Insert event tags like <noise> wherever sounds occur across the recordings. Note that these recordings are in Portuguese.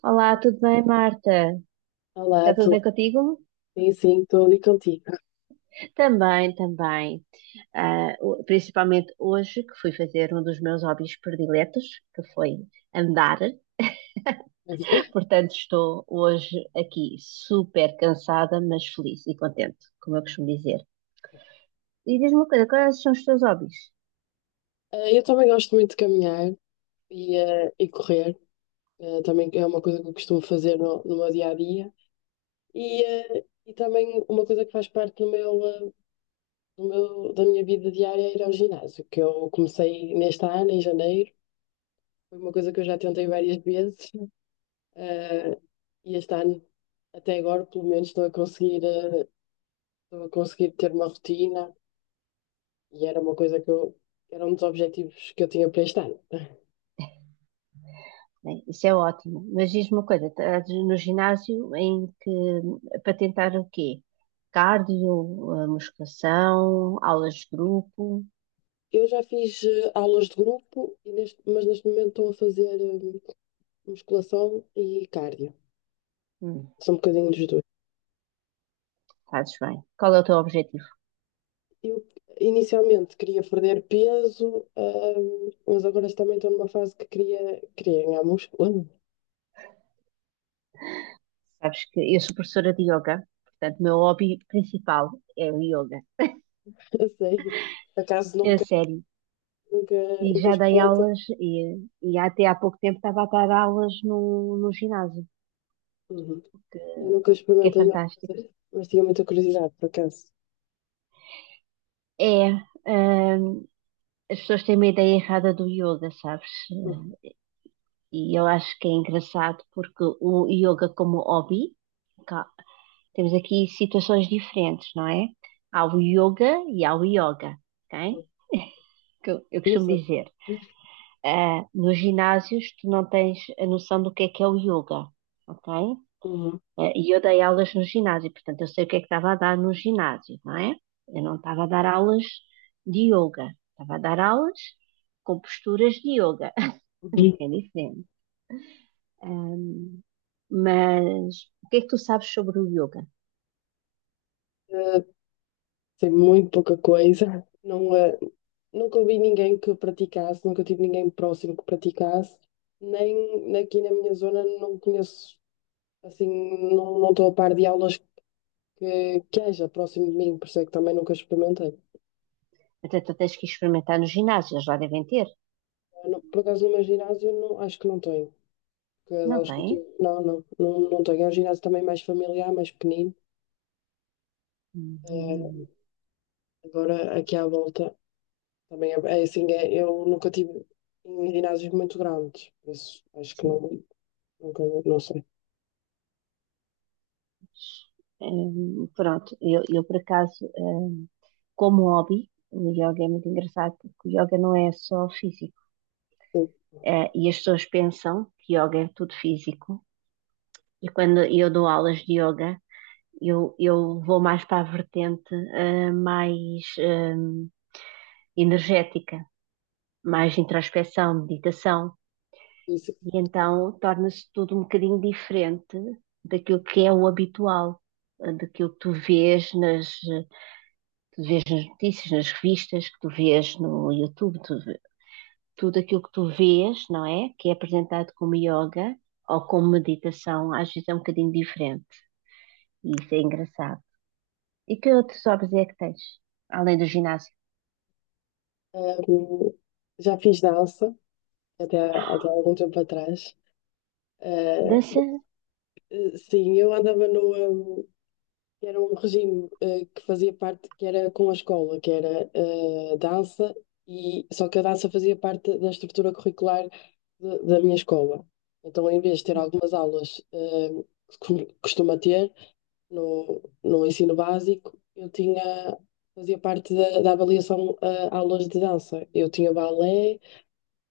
Olá, tudo bem, Marta? Olá, Está tudo bem contigo? sim, sim, estou ali contigo. Também, também. Principalmente hoje, que fui fazer um dos meus hobbies prediletos, que foi andar. <laughs> Portanto, estou hoje aqui super cansada, mas feliz e contente, como eu costumo dizer. E diz-me uma coisa, quais são os teus hobbies? Eu também gosto muito de caminhar e correr. Também é uma coisa que eu costumo fazer no meu dia a dia. E também uma coisa que faz parte do meu, eh, do meu- da minha vida diária é ir ao ginásio, que eu comecei neste ano, em janeiro. Foi uma coisa que eu já tentei várias vezes, eh, e este ano, até agora, pelo menos, estou a conseguir ter uma rotina, e era uma coisa era um dos objetivos que eu tinha para este ano. Bem, isso é ótimo, mas diz-me uma coisa, estás no ginásio em que, para tentar o quê? Cardio, musculação, aulas de grupo? Eu já fiz aulas de grupo, e mas neste momento estou a fazer musculação e cardio. Hum. São um bocadinho dos dois. Fazes bem. Qual é o teu objetivo? Eu inicialmente queria perder peso, mas agora também estou numa fase que queria ganhar músculo. Sabes que eu sou professora de yoga, portanto, o meu hobby principal é o yoga. <laughs> Eu sei. Por acaso É sério. nunca, E nunca já dei experimentei. aulas, e até há pouco tempo estava a dar aulas no ginásio, Uhum. que, Eu nunca que é experimentei fantástico. fazer, mas tinha muita curiosidade, por acaso. É, hum, as pessoas têm uma ideia errada do yoga, sabes? Uhum. E eu acho que é engraçado porque o yoga como hobby, cá, temos aqui situações diferentes, não é? Há o yoga e há o yoga, ok? Que eu Não costumo sei. dizer, nos ginásios tu não tens a noção do que é o yoga, ok? Uhum. E eu dei aulas no ginásio, portanto eu sei o que é que estava a dar no ginásio, não é? Eu não estava a dar aulas de yoga, estava a dar aulas com posturas de yoga, <laughs> Uhum. que é diferente. Ahm, mas o que é que tu sabes sobre o yoga? Sei muito pouca coisa. Não, nunca ouvi ninguém que praticasse, nunca tive ninguém próximo que praticasse, nem aqui na minha zona não conheço, assim, não estou a par de aulas que haja próximo de mim, por isso é que também nunca experimentei. Até tu tens que experimentar no ginásio, eles lá devem ter. Ah, por acaso, no meu ginásio, não, acho que não tenho. Porque as Não aulas que eu têm? tive, não tenho. É um ginásio também mais familiar, mais pequenino. Eh, Uhum. agora, aqui à volta, também é assim, eu nunca tive em ginásios muito grandes, por isso acho que não, nunca, não sei. Pronto, eu por acaso, como hobby, o yoga é muito engraçado porque o yoga não é só físico. E as pessoas pensam que yoga é tudo físico. E quando eu dou aulas de yoga, eu vou mais para a vertente, mais, energética, mais introspeção, meditação. Sim. E então torna-se tudo um bocadinho diferente daquilo que é o habitual, daquilo que tu vês nas. Tu vês nas notícias, nas revistas, que tu vês no YouTube, tu, tudo aquilo que tu vês, não é? Que é apresentado como yoga ou como meditação, às vezes é um bocadinho diferente. E isso é engraçado. E que outros hobbies é que tens? Além do ginásio? Hum, já fiz dança até algum tempo atrás. Eh, Dança? sim, eu andava no. Era um regime que fazia parte, que era com a escola, que era dança, e, só que a dança fazia parte da estrutura curricular da minha escola. Então, em vez de ter algumas aulas que costuma ter no ensino básico, eu tinha, fazia parte da avaliação aulas de dança. Eu tinha balé,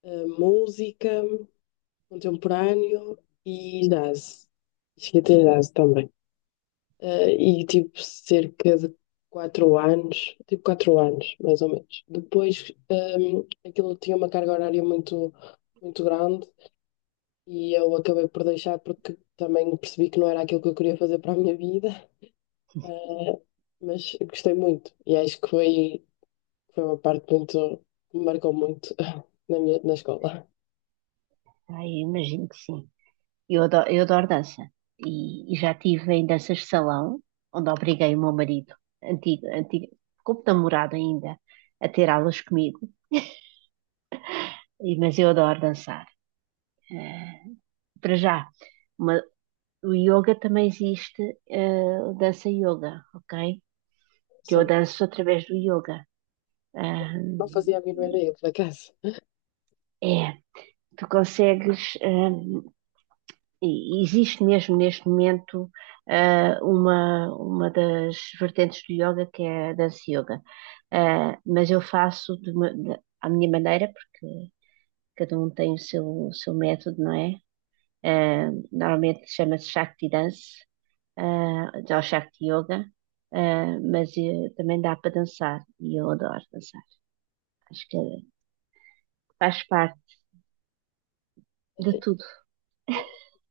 música, contemporâneo e jazz. Cheguei a ter jazz também. Eh, e tipo cerca de 4 anos, tipo 4 anos, mais ou menos. Depois aquilo tinha uma carga horária muito, muito grande e eu acabei por deixar porque também percebi que não era aquilo que eu queria fazer para a minha vida. Eh, mas gostei muito e acho que foi uma parte que me marcou muito <laughs> na escola. Ai, imagino que sim. Eu adoro dança. E já estive em danças de salão, onde obriguei o meu marido, antigo, antigo, como namorado ainda, a ter aulas comigo. E, mas eu adoro dançar. Eh, Para já, uma- o yoga também existe, dança yoga, ok? Que eu Sim, danço através do yoga. Ahm, não fazia a mínima ideia, por acaso. é, tu consegues, e existe mesmo neste momento uma das vertentes do yoga que é a dança yoga. Ah, mas eu faço de à minha maneira, porque cada um tem o seu método, não é? Ah, normalmente chama-se Shakti Dance. Ah, ao Shakti Yoga, também dá para dançar e eu adoro dançar. Acho que faz parte de tudo.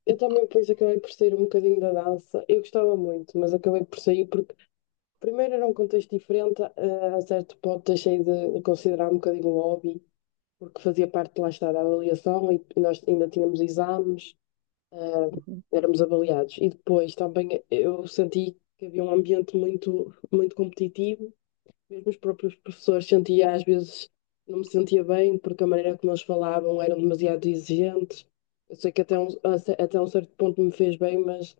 Eu também depois acabei por sair um bocadinho da dança. Eu gostava muito, mas acabei por sair porque primeiro era um contexto diferente, a certo ponto deixei de considerar um bocadinho o hobby, porque fazia parte lá está da avaliação e nós ainda tínhamos exames, eh, Uhum. éramos avaliados. E depois também eu senti que havia um ambiente muito, muito competitivo. Mesmo os próprios professores sentia, às vezes, não me sentia bem porque a maneira como eles falavam eram demasiado exigentes. Eu sei que até um certo ponto me fez bem, mas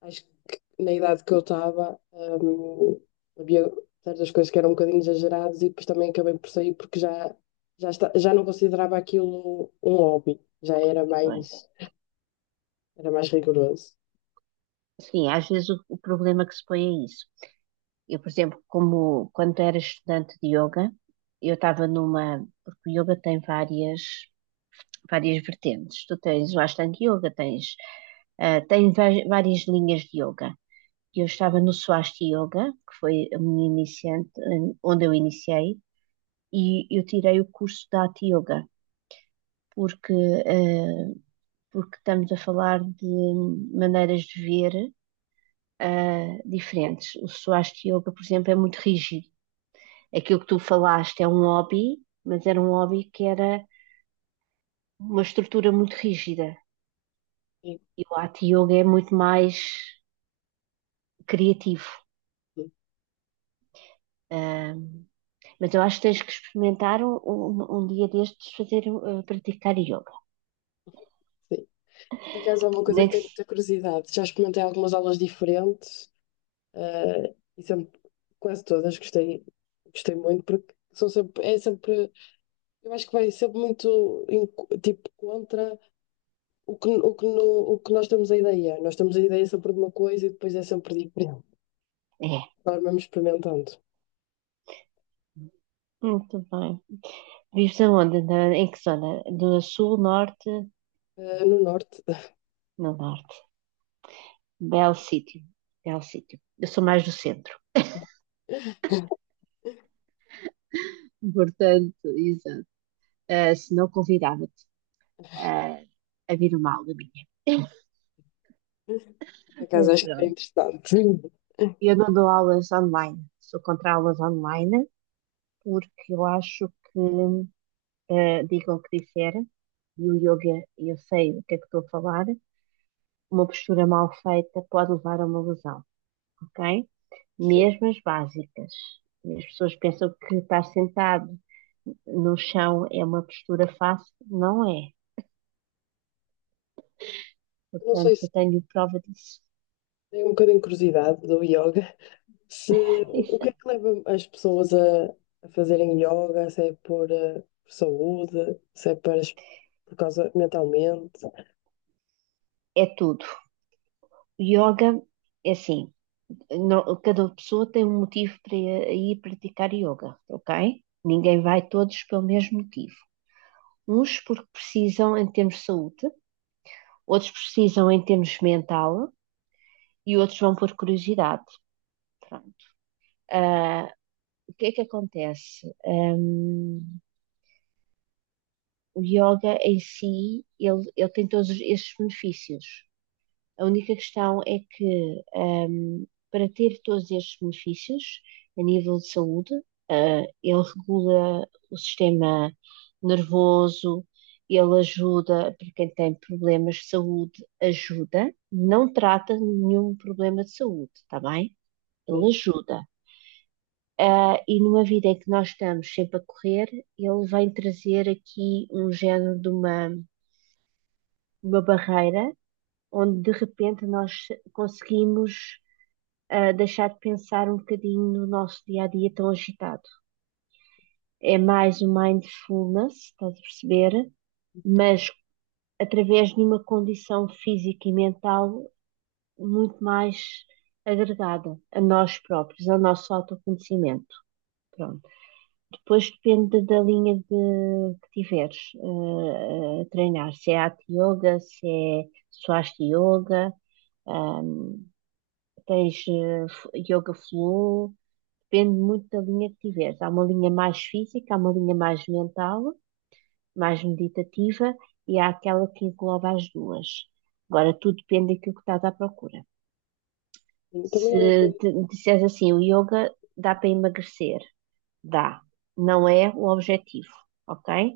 acho que na idade que eu estava, havia certas coisas que eram um bocadinho exageradas e depois também acabei por sair porque já não considerava aquilo um hobby, já era Pois. mais, era mais rigoroso. Sim, às vezes o problema que se põe é isso. Eu, por exemplo, como quando era estudante de yoga, porque o yoga tem várias várias vertentes. Tu tens o Ashtanga Yoga, tens, várias linhas de yoga. Eu estava no Swasti Yoga, que foi a minha iniciante, onde eu iniciei, e eu tirei o curso da Hatha Yoga, porque, eh, porque estamos a falar de maneiras de ver diferentes. O Swasti Yoga, por exemplo, é muito rígido. Aquilo que tu falaste é um hobby, mas era um hobby que era uma estrutura muito rígida. Sim, E o Hatha Yoga é muito mais criativo. sim. Ahm, mas eu acho que tens que experimentar um dia destes fazer praticar yoga. Por acaso é uma coisa que Nem que tenho se- muita curiosidade. Já experimentei algumas aulas diferentes. E sempre, quase todas gostei, muito porque é sempre, eu acho que vai sempre muito em tipo contra o que, no, o que nós temos a ideia. Nós temos a ideia sempre de uma coisa e depois é sempre diferente. É, Nós vamos experimentando. muito bem. Vives aonde? Em que zona? Do sul, norte? No norte. <laughs> No norte. Belo sítio. Belo sítio. Eu sou mais do centro. Portanto, exato. Eh, se não convidava-te eh, a vir uma aula minha. <laughs> Por acaso Mas acho que é pronto. interessante. Sim. Eu não dou aulas online. Sou contra aulas online porque eu acho que diga o que disser, e o yoga, eu sei o que é que estou a falar, uma postura mal feita pode levar a uma lesão, ok? Sim. Mesmo as básicas. E as pessoas pensam que estar sentado no chão é uma postura fácil, não é. Não sei Portanto, se eu tenho prova disso. tem um bocadinho de curiosidade do yoga. Se, o que é que <laughs> leva as pessoas a fazerem yoga? Se é por saúde, se é por causa mentalmente. É tudo. Yoga é assim, cada pessoa tem um motivo para ir praticar yoga, ok? Ninguém vai todos pelo mesmo motivo. Uns porque precisam em termos de saúde, outros precisam em termos mental e outros vão por curiosidade. Pronto. Ah, o que é que acontece? O yoga em si, ele tem todos estes benefícios. A única questão é que, para ter todos estes benefícios a nível de saúde, ah, ele regula o sistema nervoso, ele ajuda para quem tem problemas de saúde, ajuda, não trata nenhum problema de saúde, está bem? Ele Sim. ajuda. Ah, e numa vida em que nós estamos sempre a correr, ele vem trazer aqui um género de uma barreira onde de repente nós conseguimos a deixar de pensar um bocadinho no nosso dia a dia tão agitado. É mais o mindfulness, estás a perceber? Mas através de uma condição física e mental muito mais agregada a nós próprios, ao nosso autoconhecimento. Pronto. Depois depende que tiveres a treinar, se é Hatha Yoga, se é Swastika Yoga, ahm, tens Yoga Flow, depende muito da linha que tiveres. Há uma linha mais física, há uma linha mais mental, mais meditativa e há aquela que engloba as duas. Agora, tudo depende daquilo que estás à procura. Também era um Se bocadinho. te- Disseres assim, o yoga dá para emagrecer, dá. Não é o objetivo, ok?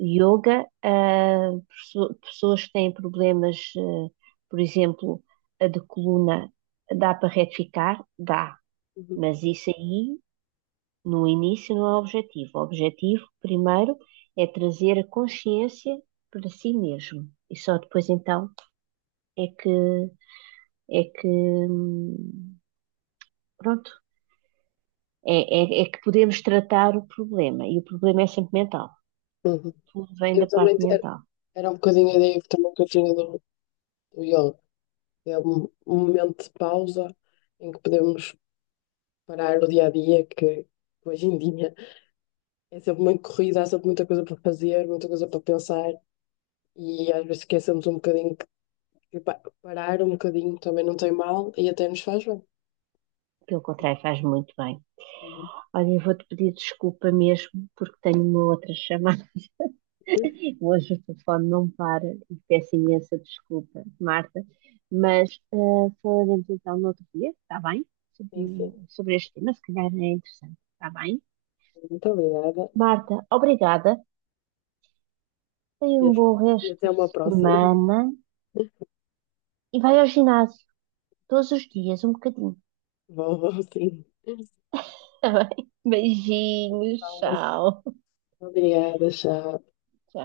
Yoga, pessoas que têm problemas, por exemplo, a de coluna, dá para retificar? Dá. Uhum. Mas isso aí no início não é objetivo. O objetivo, primeiro, é trazer a consciência para si mesmo. E só depois então é que é que pronto, é, é, é que podemos tratar o problema. E o problema é sempre mental. Uhum. Tudo vem da Eu também parte te- era, mental. era um bocadinho a ideia que também que eu tinha do yoga. É um momento de pausa em que podemos parar o dia a dia, que hoje em dia é sempre muito corrido, há sempre muita coisa para fazer, muita coisa para pensar, e às vezes esquecemos um bocadinho que parar um bocadinho também não tem mal e até nos faz bem. Pelo contrário, faz muito bem. Uhum. Olha, eu vou-te pedir desculpa mesmo, porque tenho uma outra chamada. <laughs> Hoje o telefone não para e peço imensa desculpa, Marta, mas falaremos então no outro dia, está bem? Sim, sim. Sobre este tema, se calhar é interessante, está bem? Muito obrigada. Marta, obrigada. E Tenha um a- bom e resto até de uma próxima. semana <laughs> e vai ao ginásio todos os dias, um bocadinho. Vou, vou, sim. Está bem? Beijinhos, Aulas. tchau. Tchau. Obrigada, tchau.